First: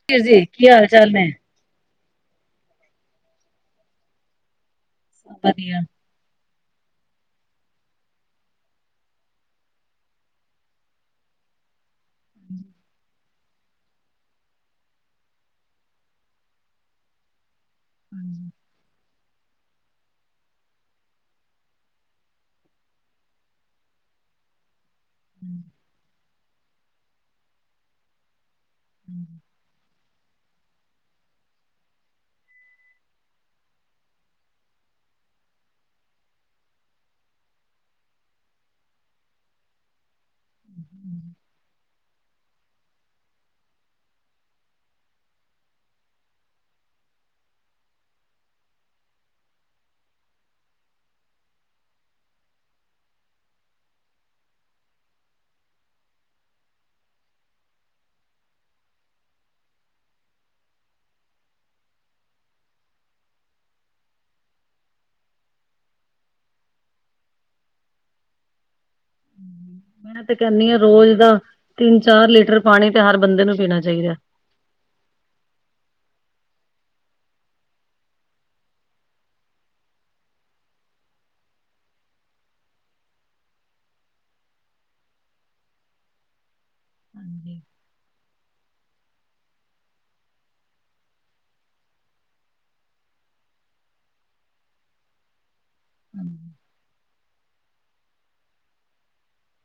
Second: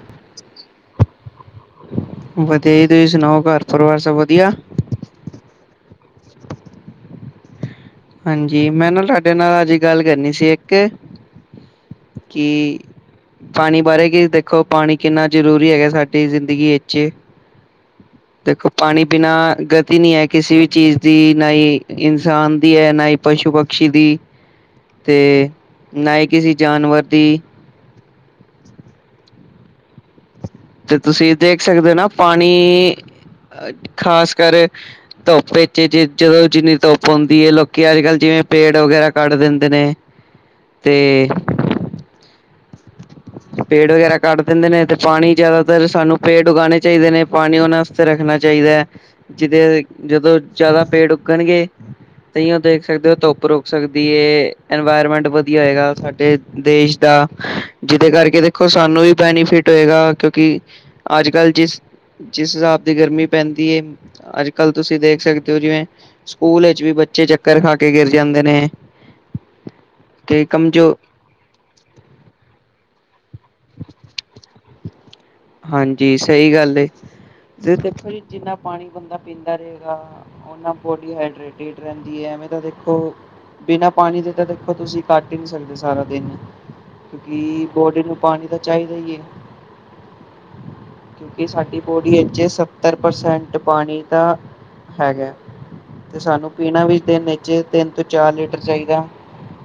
ਮੈਂ ਕਿਹਾ ਜੀ, ਕੀ ਹਾਲ-ਚਾਲ ਨੇ? ਵਧੀਆ ਜੀ ਤੁਸੀਂ ਸੁਣਾਓ ਘਰ ਪਰਿਵਾਰ ਸਭ ਵਧਿਆ? ਵਧੀਆ, ਹਾਂਜੀ ਮੈਂ ਨਾ ਤੁਹਾਡੇ ਨਾਲ ਅੱਜ ਗੱਲ ਕਰਨੀ ਸੀ ਇੱਕ, ਕੀ ਪਾਣੀ ਬਾਰੇ ਕਿ ਦੇਖੋ ਪਾਣੀ ਕਿੰਨਾ ਜ਼ਰੂਰੀ ਹੈਗਾ ਸਾਡੀ ਜ਼ਿੰਦਗੀ ਵਿੱਚ ਦੇਖੋ ਪਾਣੀ ਬਿਨਾ ਗਤੀ ਨੀ ਐ ਕਿਸੇ ਵੀ ਚੀਜ਼ ਦੀ ਨਾ ਹੀ ਇਨਸਾਨ ਦੀ ਹੈ ਨਾ ਈ ਪਸ਼ੂ ਪਕਸ਼ੀ ਦੀ ਤੇ ਨਾ ਹੀ ਕਿਸੇ ਜਾਨਵਰ ਦੀ [inaudible] ਜੇ ਤੁਸੀਂ ਦੇਖ ਸਕਦੇ ਹੋ ਨਾ ਪਾਣੀ, ਖ਼ਾਸ ਕਰ ਧੁੱਪੇ ਚ ਜੇ ਜਦੋਂ ਜਿੰਨੀ ਧੁੱਪ ਆਦੀ ਐ ਲੋਕੀ ਅੱਜ ਕੱਲ੍ਹ ਜਿਵੇਂ ਪੇੜ ਵਗੈਰਾ ਕੱਢ ਦਿੰਦੇ ਨੇ। [inaudible] ਤੇ ਪੇੜ ਵਗੈਰਾ ਕੱਟ ਦਿੰਦੇ ਨੇ ਤੇ ਪਾਣੀ ਜ਼ਿਆਦਾਤਰ ਸਾਨੂੰ ਪੇੜ ਉਗਾਣੇ ਚਾਹੀਦੇ ਨੇ ਪਾਣੀ ਉਹਨਾਂ ਵਾਸਤੇ ਰੱਖਣਾ ਚਾਹੀਦਾ ਐ। ਜਿਦੇ ਜਦੋਂ ਜ਼ਿਆਦਾ ਪੇੜ ਉੱਗਣਗੇ। ਤਈਓ ਦੇਖ ਸਕਦੇ ਔ ਧੁੱਪ ਰੁਕ ਸਕਦੀ ਏ ਇਨਵਾਇਰਮੈਂਟ ਵਧੀਆ ਹੋਏਗਾ ਸਾਡੇ ਦੇਸ਼ ਦਾ, ਜਿਹਦੇ ਕਰਕੇ ਦੇਖੋ ਸਾਨੂੰ ਵੀ ਬੈਨੀਫਿਟ ਹੋਏਗਾ ਕਿਉਂਕਿ ਕਿ ਅੱਜ ਕੱਲ੍ਹ ਜਿਸ ਜਿਸ ਹਿਸਾਬ ਦੀ ਗਰਮੀ ਪੈਂਦੀ ਐ ਅੱਜ ਕੱਲ੍ਹ ਤੁਸੀਂ ਦੇਖ ਸਕਦੇ ਹੋ ਜਿਵੇਂ ਸਕੂਲ ਵਿੱਚ ਵੀ ਬੱਚੇ ਚੱਕਰ ਖਾ ਕੇ ਗਿਰ ਜਾਂਦੇ ਨੇ। ਮੈਂ ਤੇ ਕਹਿਨੀ ਆ ਰੋਜ਼ ਦਾ ਤਿੰਨ-ਚਾਰ ਲੀਟਰ ਪਾਣੀ ਤੇ ਹਰ ਬੰਦੇ ਨੂੰ ਪੀਣਾ ਚਾਹੀਦਾ। ਹਾਂਜੀ ਸਹੀ ਗੱਲ ਏ, ਤੇ ਦੇਖੋ ਜੀ ਜਿੰਨਾ ਪਾਣੀ ਬੰਦਾ ਪੀਂਦਾ ਰਹੇਗਾ। ਉਹਨਾਂ ਬੋਡੀ ਹਾਈਡਰੇਟਿੰਗ ਰਹਿੰਦੀ ਐ ਐਵੇਂ ਤਾਂ ਦੇਖੋ। ਬਿਨਾਂ ਪਾਣੀ ਦੇ ਤਾਂ ਦੇਖੋ ਤੁਸੀਂ ਕੱਟ ਈ ਨੀ ਸਕਦੇ ਸਾਰਾ ਦਿਨ ਹਾਂਜੀ ਜੀ ਬੋਡੀ ਨੂੰ ਪਾਣੀ ਤਾਂ ਚਾਹੀਦੀ ਏ। ਕਿ ਸਾਡੀ ਬੋਡੀ ਵਿੱਚ ਸੱਤਰ ਪਰਸੈਂਟ ਪਾਣੀ ਤਾਂ ਹੈਗਾ। ਤੇ ਹਾਂਜੀ ਸਾਨੂੰ ਪੀਣਾ ਵੀ ਦਿਨ ਚ ਤਿੰਨ ਤੋਂ ਚਾਰ ਲੀਟਰ ਚਾਹੀਦਾ।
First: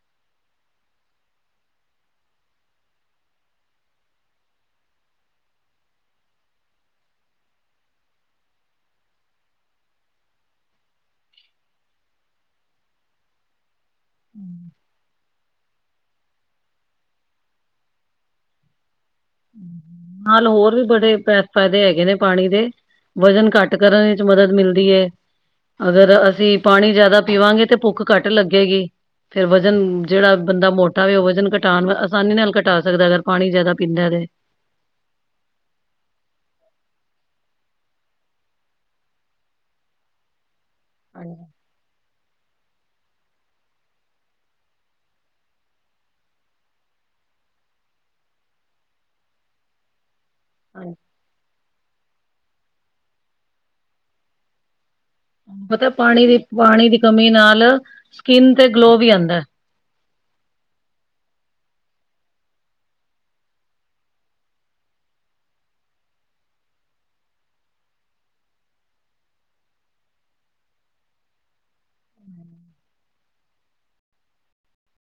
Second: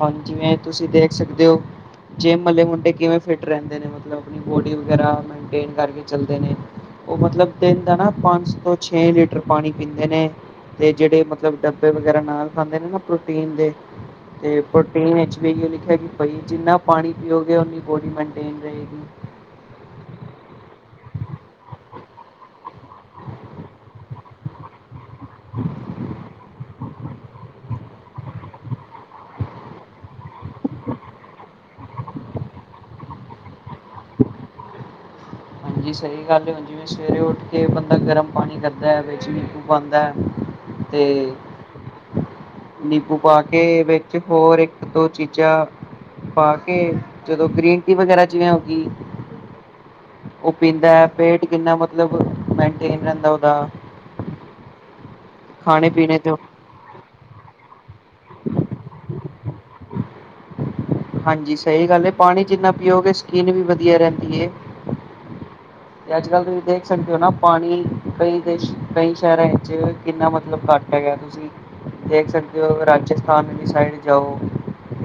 ਹੁਣ ਜਿਵੇਂ ਤੁਸੀਂ ਦੇਖ ਸਕਦੇ ਔ। ਜਿੰਮ ਆਲੇ ਮੁੰਡੇ ਕਿਵੇਂ ਫਿਟ ਰਹਿੰਦੇ ਨੇ ਮਤਲਬ ਆਪਣੀ ਬੋਡੀ ਵਗੈਰਾ ਮਨਟੇਨ ਕਰਕੇ ਚੱਲਦੇ ਨੇ। ਉਹ ਮਤਲਬ ਦਿਨ ਦਾ ਨਾ ਪੰਜ ਤੋਂ ਛੇ ਲੀਟਰ ਪਾਣੀ ਪੀਂਦੇ ਨੇ। ਤੇ ਜਿਹੜੇ ਮਤਲਬ ਡੱਬੇ ਵਗੈਰਾ ਨਾਲ ਖਾਂਦੇ ਨੇ ਨਾ ਪ੍ਰੋਟੀਨ ਦੇ, ਤੇ ਪ੍ਰੋਟੀਨ ਵਿਚ ਵੀ ਲਿਖਿਆ ਕਿ ਬਾਈ ਜਿੰਨਾ ਪਾਣੀ ਪੀਓਗੇ ਓਨੀ ਬੋਡੀ ਮਨਟੇਨ [inaudible] ਨਾਲ ਹੋਰ ਵੀ ਬੜੇ ਪੈ ਫੈਦੇ ਹੈਗੇ ਨੇ ਪਾਣੀ ਦੇ, ਵਜ਼ਨ ਘੱਟ ਕਰਨ ਇਚ ਮਦਦ ਮਿਲ ਦੀ ਐ। ਅਗਰ ਅਸੀ ਪਾਣੀ ਜਾਦਾ ਪੀਵਾਂਗੇ ਤੇ ਭੁੱਖ ਘੱਟ ਲੱਗੇਗੀ। ਫੇਰ ਵਜ਼ਨ ਜੇੜਾ ਬੰਦਾ ਮੋਟਾ ਵੇ ਓ ਵਜ਼ਨ ਘੱਟ ਆਸਾਨੀ ਨਾਲ ਘਟਾ ਸਕਦਾ ਐ ਅਗਰ ਪਾਣੀ ਜਾਦਾ ਪੀਂਦਾ ਐ ਤੇ [inaudible] ਹਾਂਜੀ, ਸਈ ਗੱਲ ਏ ਉਂਜ ਜਿਵੇਂ ਸਵੇਰੇ ਉੱਠ ਕੇ ਬੰਦਾ ਗਰਮ ਪਾਣੀ ਕਰਦਾ ਐ ਵਿੱਚ ਨੀਂਬੂ ਪਾਂਦਾ ਐ। ਤੇ ਹਾਂਜੀ ਨਿੰਬੂ ਪਾ ਕੇ ਵਿੱਚ ਹੋਰ ਏਕ ਦੋ ਚੀਜਾਂ ਪਾ ਕੇ ਜਦੋਂ ਗ੍ਰੀਨ ਟੀ ਵਗੈਰਾ ਚ ਜਿਵੇਂ ਕਿ ਓ ਪੀਂਦਾ ਹਾਂਜੀ ਐ। ਪੇਟ ਕਿੰਨਾ ਮਤਲਬ ਮੈਂਟੇਨ ਰੈਂਦੈ ਓਦਾ। ਮਤਲਬ ਪੀਣੇ ਪਾਣੀ ਤੇ ਦੀ ਪਾਣੀ ਦੀ ਕਮੀ ਨਾਲ ਸਕਿਨ ਤੇ ਗਲੋ ਵੀ ਆਂਦਾ ਐ। ਹਾਂਜੀ, ਸਈ ਗੱਲ ਏ, ਪਾਣੀ ਜਿੰਨਾ ਪੀਓਗੇ ਸਕਿਨ ਵੀ ਵਧੀਆ ਰੈਂਦੀ ਏ। ਤੇ ਅੱਜ ਕੱਲ੍ ਤੁਸੀ ਦੇਖ ਸਕਦੇ ਓ ਨਾ ਪਾਣੀ ਕਈ ਦੇਸ਼ ਕਈ ਸੈ਼ਰਾਂ ਏਚ ਕਿੰਨਾ ਮਤਲਬ ਘੱਟ ਮੈਂ ਕੈ ਤੁਸੀ ਦੇਖ ਸਕਦੇ ਓ ਰਾਜਸਥਾਨ ਵਲੀ ਸਾਈਡ ਜਾਓ।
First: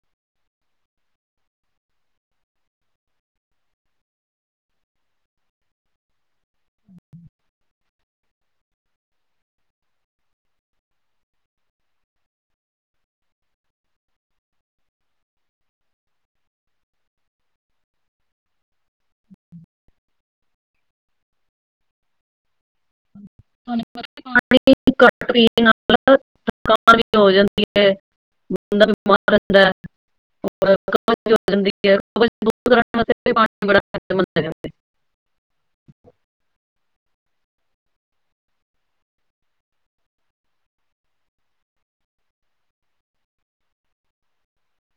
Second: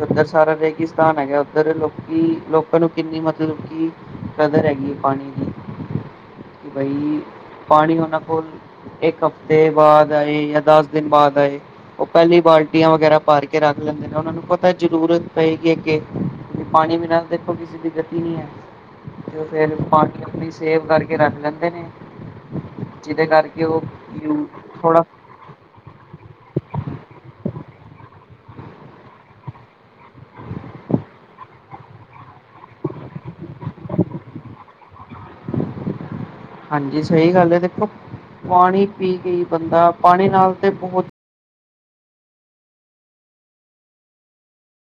ਓਧਰ ਸਾਰਾ ਰੇਗਿਸਤਾਨ ਹੈਗਾ ਐ ਓਧਰ ਲੋਕੀ ਲੋਕਾਂ ਨੂੰ ਕਿੰਨੀ ਮਤਲਬ ਕਿ ਕਦਰ ਹੈਗੀ ਏ ਪਾਣੀ ਦੀ। ਬਈ ਪਾਣੀ ਓਨਾ ਕੋਲ ਏਕ ਹਫ਼ਤੇ ਬਾਦ ਆਏ ਯਾਂ ਦਸ ਦਿਨ ਬਾਦ ਆਏ। ਓ ਪੈਲੇ ਈ ਬਾਲਟੀਆਂ ਵਗੈਰਾ ਭਰ ਕੇ ਰੱਖ ਲੈਂਦੇ ਨੇ, ਓਨਾਂ ਨੂੰ ਪਤਾ ਐ ਜਰੂਰਤ ਪਏਗੀ ਅੱਗੇ। ਪਾਣੀ ਬਿਨਾਂ ਦੇਖੋ ਕਿਸੇ ਦੀ ਗਤੀ ਨੀ ਹੈ ਤੇ ਓ ਫੇਰ ਪਾਣੀ ਆਪਣੀ ਸੇਵ ਕਰਕੇ ਰੱਖ ਲੈਂਦੇ ਨੇ ਜਿਦੇ ਕਰਕੇ ਓ ਤੁਹਾਨੂੰ ਪਤਾ ਯੂ ਪਾਣੀ ਥੋੜਾ [unintelligible] ਹੋ ਜਾਂਦੀ ਐ ਬੰਦਾ ਬਮਾਰ ਰੈਂਦਾ ਐ। [unintelligible] [unintelligible] [unintelligible] ਹਾਂਜੀ, ਸਈ ਗੱਲ ਐ ਦੇਖੋ, ਪਾਣੀ ਪੀ ਕੇ ਈ ਬੰਦਾ ਪਾਣੀ ਨਾਲ ਤੇ ਬੋਹਤ [inaudible]